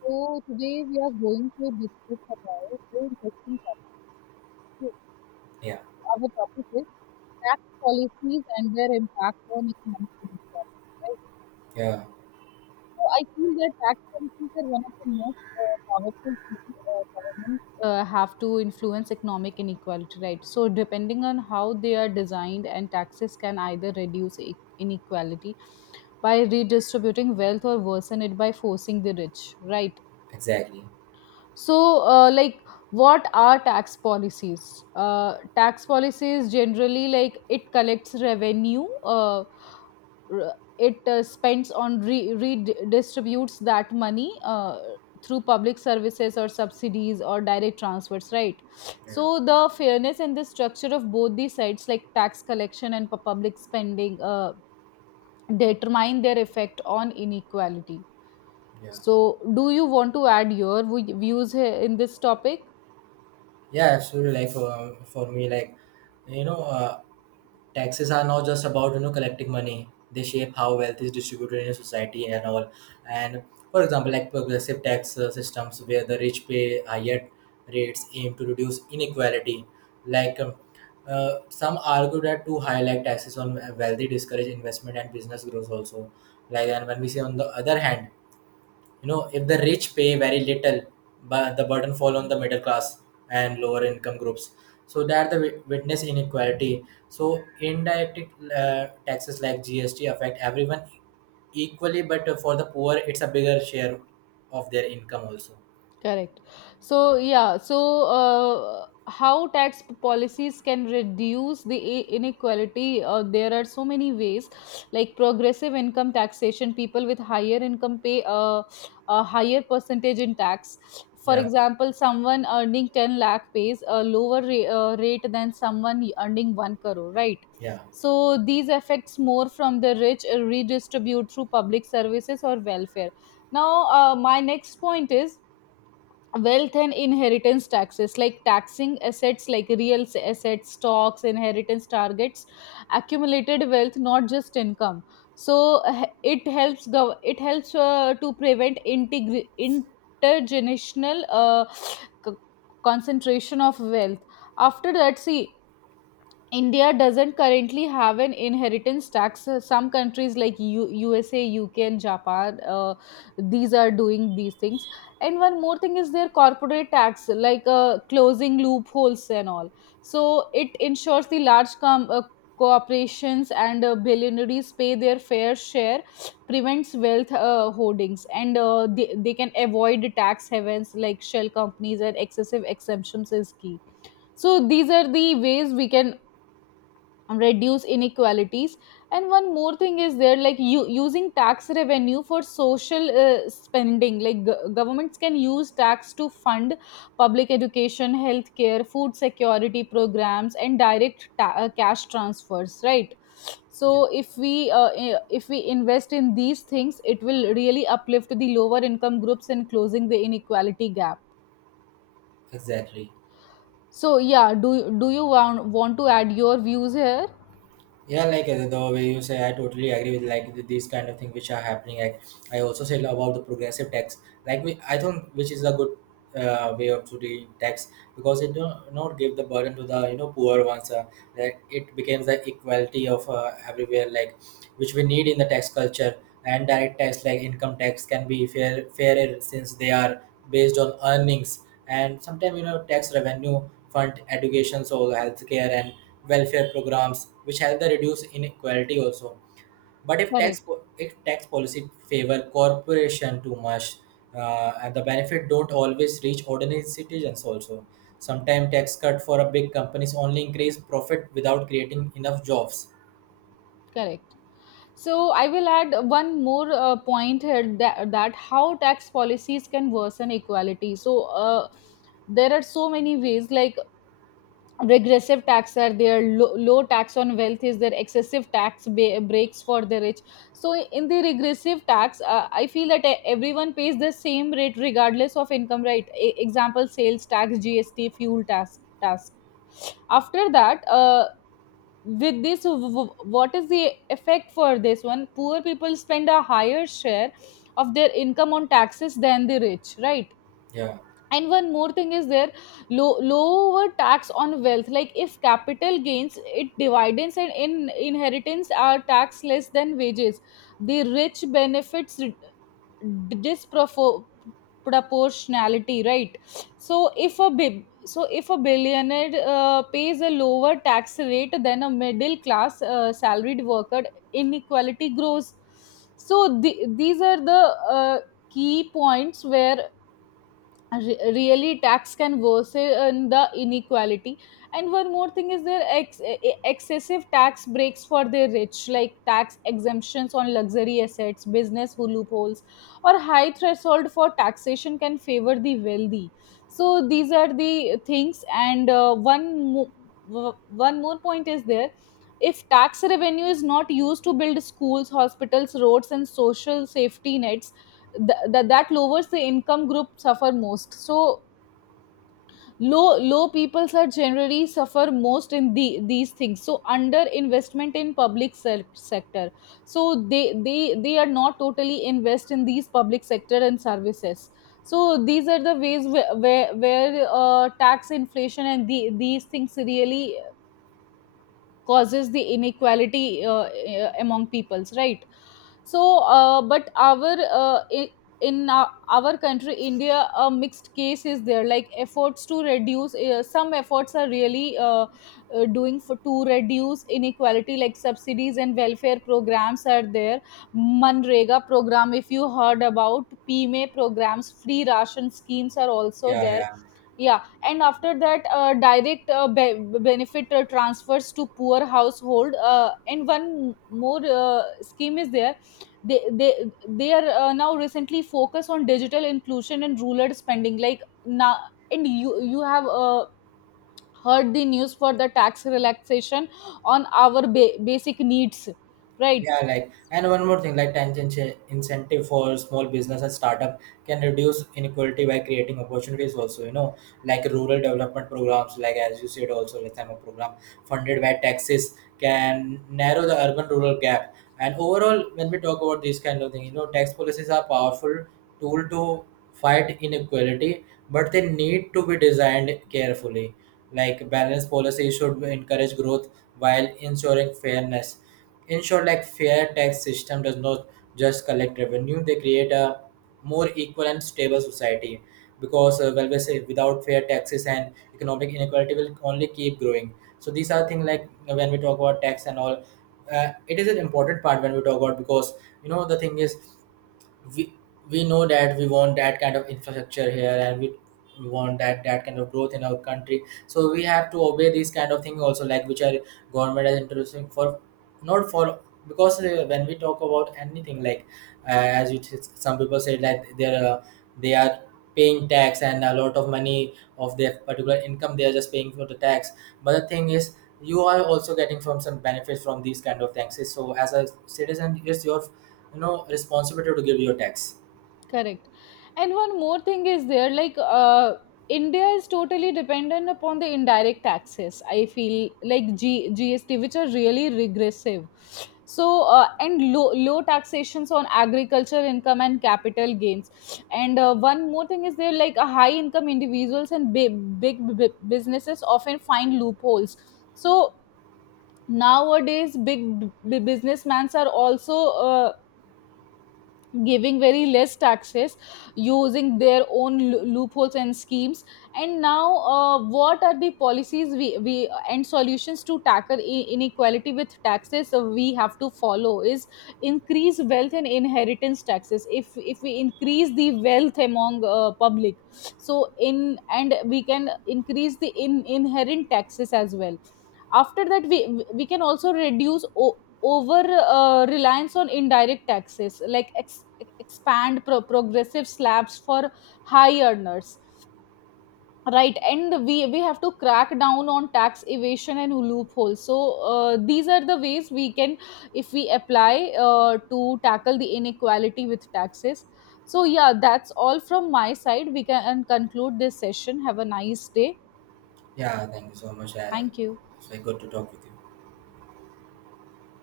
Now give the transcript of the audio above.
So today we are going to discuss about very interesting topic. So Yeah, our topic is tax policies and their impact on economic inequality, right? yeah, So I feel that tax policies are one of the most powerful tools governments have to influence economic inequality. Right. So depending on how they are designed, and taxes can either reduce inequality by redistributing wealth or worsen it by forcing the rich. Right. exactly. So, like, what are tax policies? Tax policies generally like it collects revenue. It spends on redistributes that money through public services or subsidies or direct transfers, right? Yeah, So the fairness and the structure of both these sides, like tax collection and public spending, determine their effect on inequality. yeah, So, do you want to add your views here in this topic? yeah, absolutely. Like for me, like, you know, uh, taxes are not just about, collecting money. They shape how wealth is distributed in a society and all. And for example, like progressive tax systems where the rich pay higher rates aim to reduce inequality. Like um, some argue that too high like taxes on wealthy discourage investment and business growth also. Like, and when we say on the other hand, you know, if the rich pay very little, but the burden fall on the middle class and lower income groups. So that the witness inequality. So indirect taxes like GST affect everyone equally, but for the poor, it's a bigger share of their income also. Correct. So, yeah, so how tax policies can reduce the inequality? There are so many ways, like progressive income taxation, people with higher income pay a higher percentage in tax. For Yeah, example, someone earning 10 lakh pays a lower rate than someone earning 1 crore, right? yeah, So, these affects more from the rich redistribute through public services or welfare. Now, my next point is wealth and inheritance taxes like taxing assets like assets, stocks, inheritance. Targets accumulated wealth, not just income, so it helps it helps to prevent intergenerational c- concentration of wealth. After that, see, India doesn't currently have an inheritance tax. Some countries like USA, UK, and Japan, these are doing these things. And one more thing is their corporate tax, like closing loopholes and all. So it ensures the corporations and billionaires pay their fair share, prevents wealth hoardings, and they can avoid tax havens like shell companies, and excessive exemptions is key. So these are the ways we can reduce inequalities. And one more thing is there, like you using tax revenue for social spending, like governments can use tax to fund public education, healthcare, food security programs, and cash transfers, right? So yeah, if we if we invest in these things, it will really uplift the lower income groups in closing the inequality gap. exactly. So yeah, do you want to add your views here? Yeah, like the way you say, I totally agree with like these kind of things which are happening. Like I also said about the progressive tax, like I think which is a good way of to the tax because it don't not give the burden to the you know poor ones. Like it becomes the equality of everywhere, like which we need in the tax culture. And direct tax like income tax can be fairer since they are based on earnings. And sometimes you know tax revenue fund education so healthcare and welfare programs which help the reduce inequality also. But if Correct. Tax policy favor corporation too much and the benefit don't always reach ordinary citizens also. Sometimes tax cut for a big companies only increase profit without creating enough jobs. Correct. So I will add one more point here that, that how tax policies can worsen equality. So there are so many ways, like regressive tax are there, low tax on wealth is there, excessive breaks for the rich. So in the regressive tax, I feel that everyone pays the same rate regardless of income, right? Example, sales tax, GST, fuel tax. After that, with this what is the effect for this one, poor people spend a higher share of their income on taxes than the rich, right? Yeah, And one more thing is there, lower tax on wealth, like if capital gains, it dividends and in inheritance are tax less than wages, the rich benefits d- dispropor- proportionality, right? So if a bi- so if a billionaire pays a lower tax rate than a middle class salaried worker, inequality grows. So these are the uh, key points where really tax can worsen the inequality. And one more thing is there, excessive tax breaks for the rich, like tax exemptions on luxury assets, business loopholes, or high threshold for taxation can favor the wealthy. So these are the things, and one more point is there, if tax revenue is not used to build schools, hospitals, roads, and social safety nets, that lowers the income group suffer most. So low peoples are generally suffer most in the these things. So under investment in public sector, so they they are not totally invest in these public sector and services. So these are the ways where tax inflation and these things really causes the inequality among peoples, right? So but in our country India, a mixed case is there, like efforts to reduce some efforts are really doing for to reduce inequality, like subsidies and welfare programs are there, Manrega program, if you heard about PMA programs, free ration schemes are also yeah, there. yeah. Yeah, and after that direct benefit transfers to poor household, and one more scheme is there, they they are now recently focus on digital inclusion and rural spending, like now. And you have heard the news for the tax relaxation on our basic needs, right? Yeah, like, and one more thing, like tangential incentive for small business and startup can reduce inequality by creating opportunities also, you know, like rural development programs, like as you said also, like I'm a program funded by taxes can narrow the urban rural gap. And overall, when we talk about these kind of thing, you know, tax policies are powerful tool to fight inequality, but they need to be designed carefully. Like balanced policy should encourage growth while ensuring fairness, ensure like fair tax system does not just collect revenue, they create a more equal and stable society. Because well we say without fair taxes and economic inequality will only keep growing. So these are things like when we talk about tax and all, it is an important part when we talk about. Because you know the thing is we we know that we want that kind of infrastructure here and we want that kind of growth in our country. So we have to obey these kind of things also, like which are government is introducing for not for. Because when we talk about anything like as you some people say that they are paying tax and a lot of money of their particular income, they are just paying for the tax. But the thing is you are also getting from some benefits from these kind of taxes. So as a citizen it's your you know responsibility to give your tax. Correct. And one more thing is there, like India is totally dependent upon the indirect taxes. I feel like GST, which are really regressive. So and low taxations on agriculture income and capital gains. And one more thing is there, like a high income individuals and big businesses often find loopholes. So nowadays, big businessmen are also uh, giving very less taxes using their own loopholes and schemes. And now, what are the policies we and solutions to tackle inequality with taxes we have to follow is increase wealth and inheritance taxes. If we increase the wealth among public, so in, and we can increase the inherent taxes as well. After that, we can also reduce o- over reliance on indirect taxes, like expand progressive slabs for high earners, right? And we have to crack down on tax evasion and loopholes. So these are the ways we can, if we apply to tackle the inequality with taxes. So yeah, that's all from my side. We can conclude this session. Have a nice day. Yeah, thank you so much. I, Thank you. it's like good to talk with you.